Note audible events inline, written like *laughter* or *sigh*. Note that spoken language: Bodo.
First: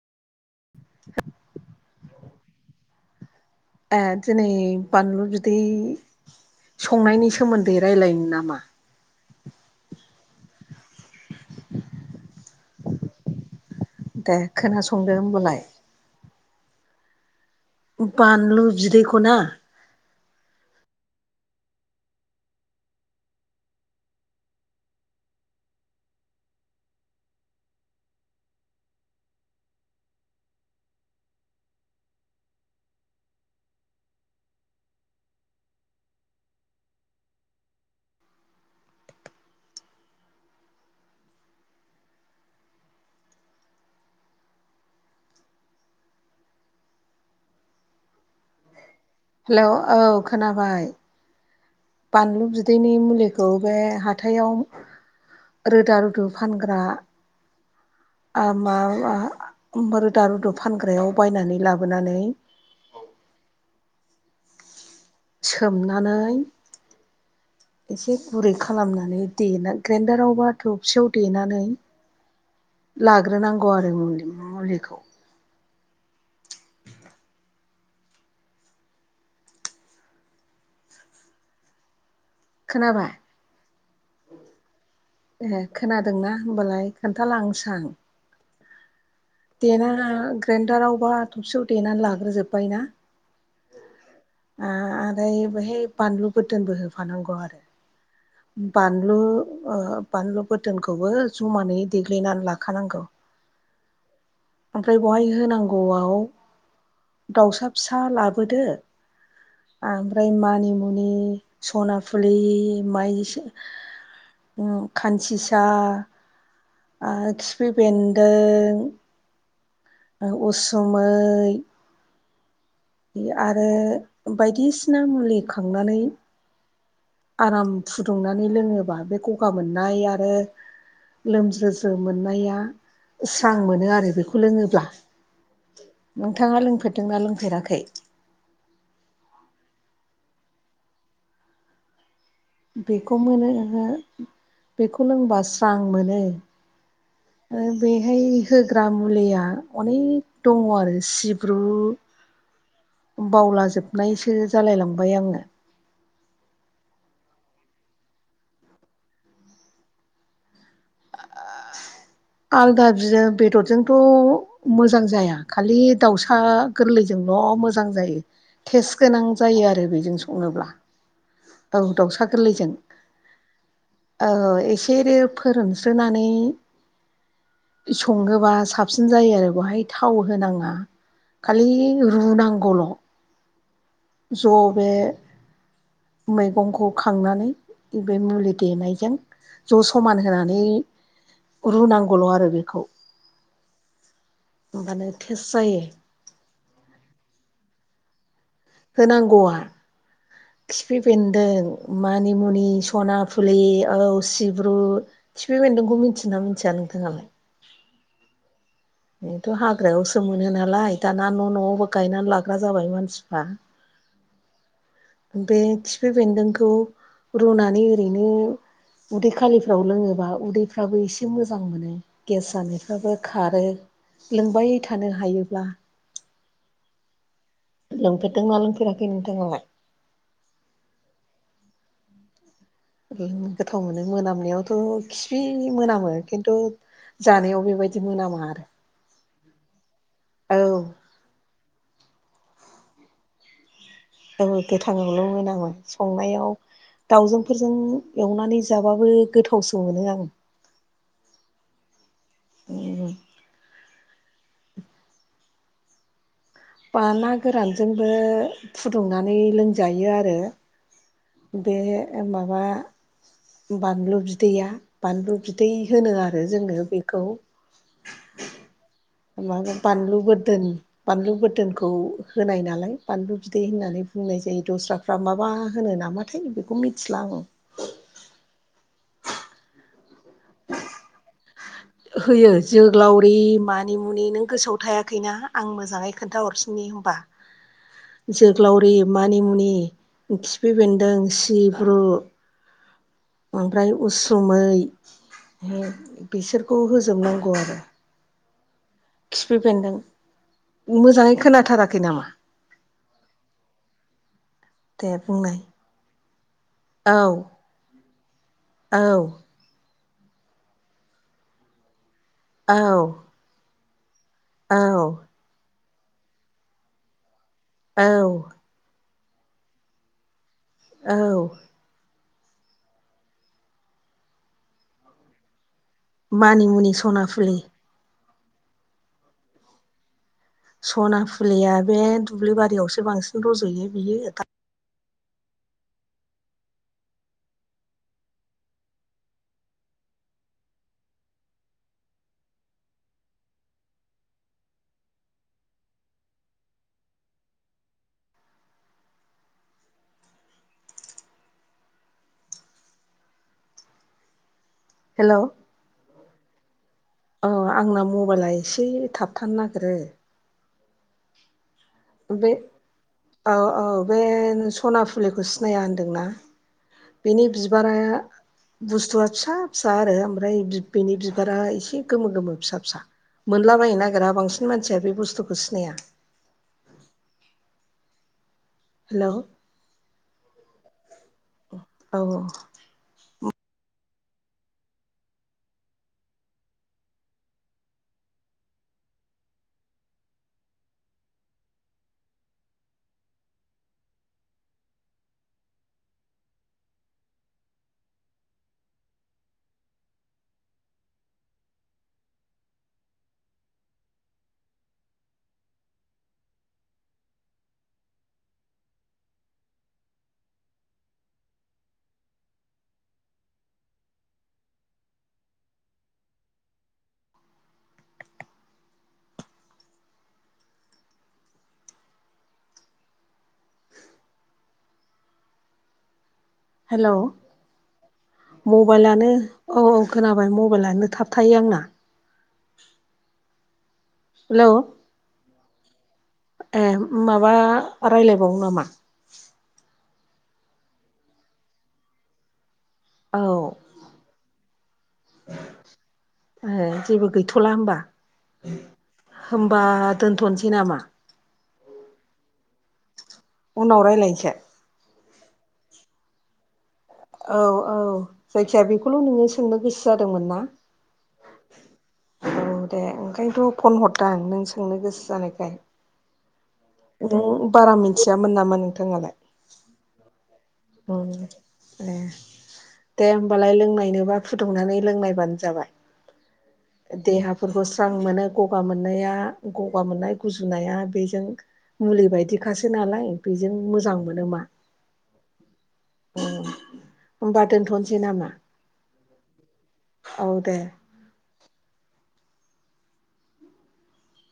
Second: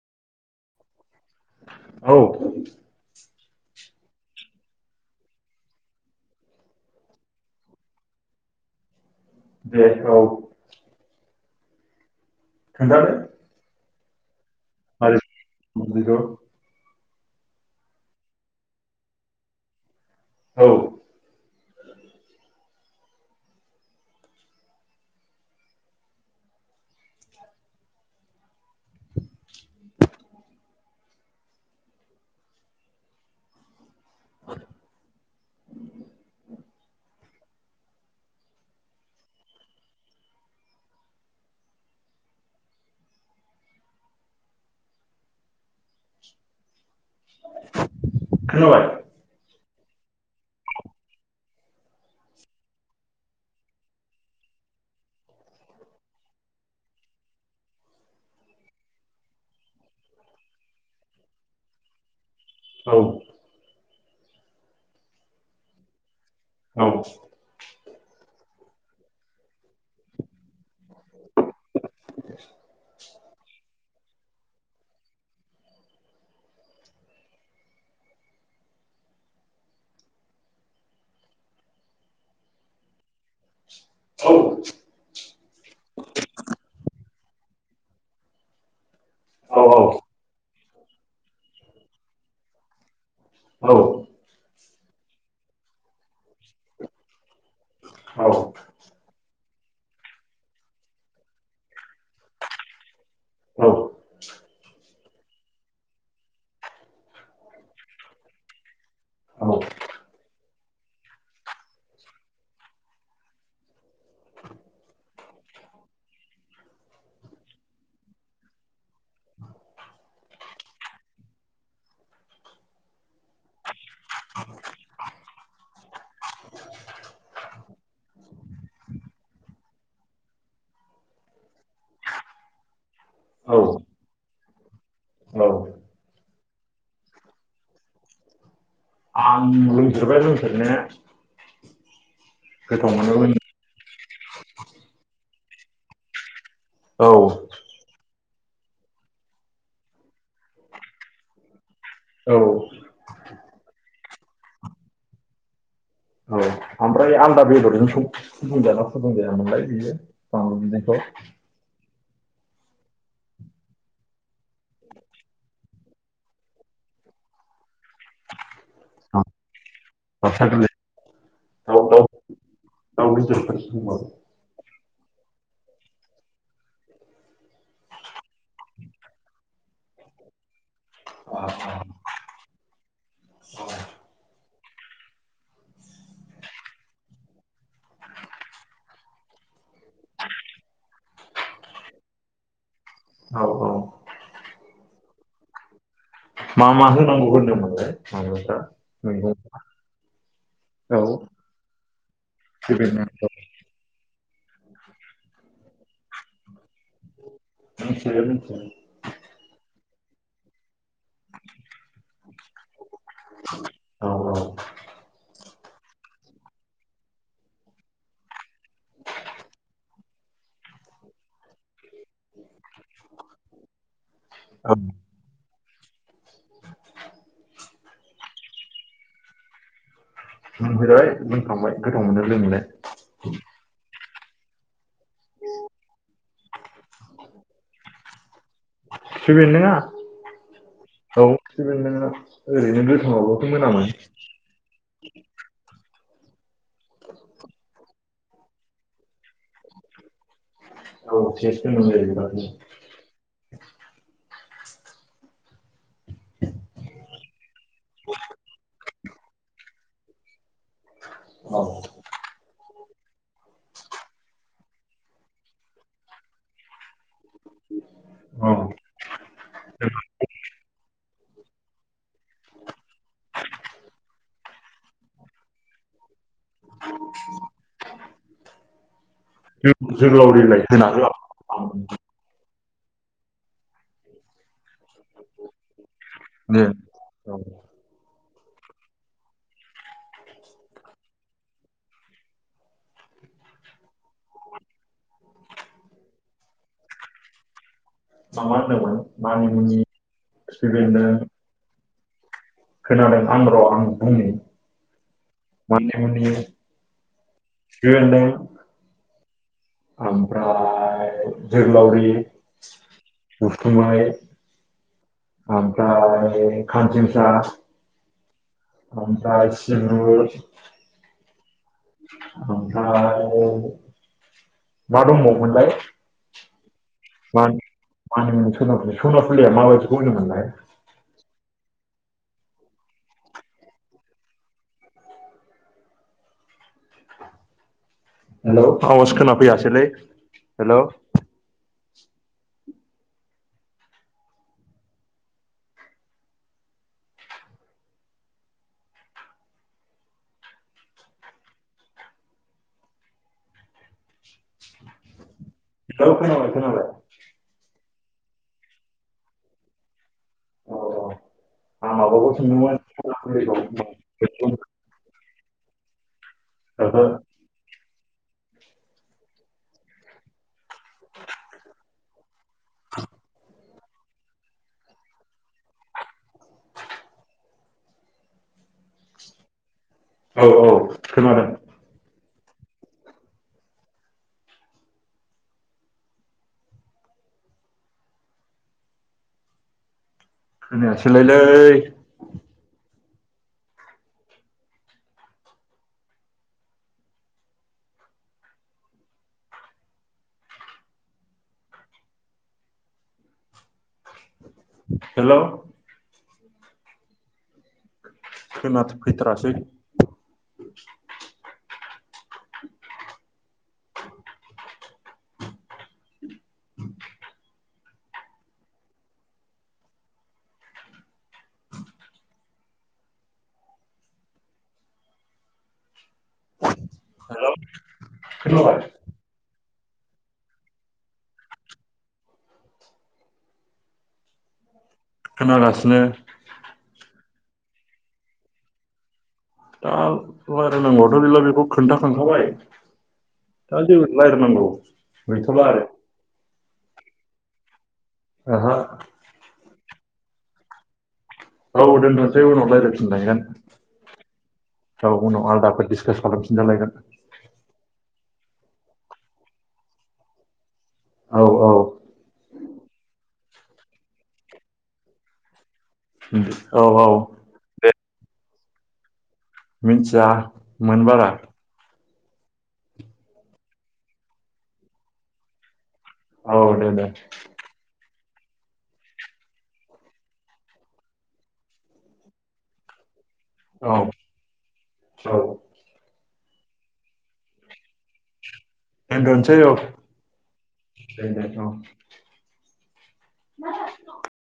औ *inaudible* ए दिनै बानलु बिदै संनायनि सोमोन्दै रायलायनो नामा? दे औ खोनथादो दे खोनासंदो होमबालाय *unintelligible* बानलु बिदैखौना औ *unintelligible* खोनाबाय हेलौ औ खोनाबाय बानलु बिदैनि मुलिखौ बे हाथायाव रोदा रुदु फानग्रा ओ मा ओ रोदा रुदु फानग्रायाव बायनानै लाबोनानै औ सोमनानै औ एसे गुरै खालामनानै देेना ग्रेडाराव बा थबसियाव देनानै लाग्रोनांगौ आरो मुलि मुलिखौ खोनाबाय? औ खोन्थालांसां औ देना ला ग्रेन्डाराव बा थबसियाव देनानै लाग्रोजोब्बाय ना औ ओ आरै बेहाय बानलु बोदोनबो होफानांगौ आरो । बानलु ओ बानलु बोदोनखौबो जमानै देग्लिनानै लाखानांगौ। ओमफ्राय बहाय होनांगौआव दाउसा फिसा लाबोदो औ आमफ्राय मानिमुनि, सनाफुलि, माइ सो ओ खान्सिसा, आ खिफि बेन्दों ओ उसुमै आरो बायदिसिना मुलि खांनानै आराम फुदुंनानै लोङोबा बे गगा मोननाय आरो लोमज्रोज्रो मोननाया स्रां औ मोनो आरो बेखौ लोङोब्ला। औ नोंथाङा लोंफेरदोंना लोंफेराखै? खै? आं लोंफेरबाय लोंफेरनाया। बेखौ मोनो नोङो बेखौ लोंबा स्रां मोनो। औ। बैहाय होग्रा मुलैया अनेग दङ आरो सिब्रु औ। बावलाजोबनायसो जालायलांबाय आङो। औ ओमफ्राय आलदा बेदरजों सं फुदुं जाना फुदुं जाया मोनलाय बियो बांलु बिदैखौ? आलदा बि बेदरजोंथ' मोजां जाया खालि दाउसा गोरलैजोंल' मोजां जायो टेस्ट गोनां जायो आरो बि जों दाउसा सङोब्ला। गोरलै दाउ औ दाउ दाउसा गोरलैजों। *unintelligible* सेरे फोरोंस्रोना नै सङोबा साबसिन जायो आरो बहाय थाव होनाङा खालि रुनांगौल'। ज' बे मैगंखौ खांनानै इबे मुलि देनायजों ज' समान होनानै रुनांगौल' आरो बेखौ औ होमबानो थेस्ट जायो। मा मा होनांगौ होनदोंमोनलाय *unintelligible* मैगं होनांगौवा खिफि औ बेन्दों मानि मुनि, स'ना केबेनाखौ फुलि औ सिब्रु खिफि बेन्दोंखौ मिथियो ना मिथिया नोंथाङालाय? मिथियां। बेथ' हाग्रायावसो मोनो नालाय दाना न' न'आवबो गायनानै लाग्रा जाबाय मानसिफ्रा। औ बे खिफि बेन्दोंखौ रुनानै ओरैनो उदै खालिफ्राव लोङोबा उदैफ्राबो एसे मोजां मोनो गेस जानायफ्राबो खारो लोंबाय औ थानो हायोब्ला। लोंफेरदों ना लोंफेराखै नोंथांङालाय? लोंफेरबाय लोंखांबाय गोथाव मोनो लोंनोलाय उम गोथाव मोनो मोनामनायावथ' खिफि मोनामो खिन्थु जानायाव बेबायदि मोनामा आरो। खिफि बेन्दोङा? औ खिफि बेन्दोङा। ओरैनो गोथाङावबोथ' मोनामो? औ गोथाङावल' मोनामोन आङो ‌संनायाव दाावजोंफोरजों एवनानै जाबाबो गोथावसो मोनो आङो। औ टेस्ट दोङो जाहैबायना। *inaudible* बा ना गोरानजोंबो फुदुंनानै लोंजायो आरो। औ बे माबा बानलु बिदैया बानलु बिदै होनो आरो जोङो बेखौ। औ *unintelligible* बानलु बोरदोन बानलु गोरदोनखौ होनाय नालाय बानलु बिदै होननानै बुंनाय जायो दस्राफ्रा माबा होनो नामाथाय बेखौ मिथिला आङो। *unintelligible* होयो । जोग्लावरि मानिमुनि नों गोसोआव थायाखैना आं मोजाङै नो खोन्थाहरफिननि होनबा औ जोग्लावरि मानिमुनि खिफि बेन्दों सिब्रु ओमफ्राय उसुमै बिसोर खौ होजोबनांगौ आरो। मा मा होनदोंमोन खिफि मानिमुनि खिफि बेन्दों बेन्दों मोजाङै खोनाथाराखै नामा? खोनादों आं र' आं बुंनि । दे। बुंनाय मानि मुनि औ। *unintelligible* औ। जोग्लावरि औ। *unintelligible* औ। ओमफाय खानसिनसा औ। आमफ्राय सिब्रु औ। ओमफ्राय मा दंबावमोनलाय मानि मुनि सनाफुलि मानि मुनि सना फुलि सना फुलिया माबादिखौ होनोमोनलाय? सना फुलिया बे दुब्लि बारियावसो बांसिन रज'यो बियो। आवाज खोनाफैयासैलै हेल'। हेल'। औ खोनाबाय खोनाबाय। आंना मबाइला एसे थाबथानो नागिरो । औ औ। आं माबाखौ बे सोंदोंमोन सनाफुलिखौ औ औ बे सना फु फुलिखौ सिनाया होनदोंना? ओहो बेनि बिबारा बुस्थुआ फिसा फिसा आरो ओमफ्राय बेनि बिबारा एसे गोमो गोमो । फिसा फिसा मोन नुलाबायनो नागिरा बांसिन मानसिया बे बुस्थुखौ सिनाया । हेल'। औ औ खोनादों। औ। खोनायासै लायलै हेल'। खोना फैथारासै । हेलौ‌ हेलौ खोनाबाय मबाइलानो औ औ खोनाबाय मबाइलानो थाब थायो आंना हेलौ खोनागासिनो ए माबा रायलायबावो नामा? दा रायलायनांगौआथ' गैला बेखौ खोनथाखांखाबाय औ दा जेबो रायलायनांगौ गैथला आरो ए जेबो गैथ'ला होमबा ओहो बा दोनथ'नोसै नामा औ दोननोसै उनाव रायलायफिनलायगोन उनाव रायलायनोसै औ उनाव आलदाफोर डिसकास खालामसै। जालायगोन औ औ जायखिजाया बेखौल' नोङो सोंनो गोसो जादोंमोन ना? औ औ औ दे ओंखायनोथ' फन हरदां नों सोंनो गोसो जानायखाय औ औ नों बारा मिथियामोन नामा नोंथाङालाय मिन्थिया मोन उम बारा ए दे होमबालाय लोंनायनोबा फुदुंनानै लोंनायबानो जाबाय। औ दे दे देहाफोरखौ स्रां मोनो गगा मोननाया गगा मोननाय गुजुनाया बेजों मुलि बायदिखासो नालाय बेजों औ मोजां मोनो मा औ होमबा दोनथ'नोसै नामा दोनथ'सै औ औ दे *unintelligible* *inaudible*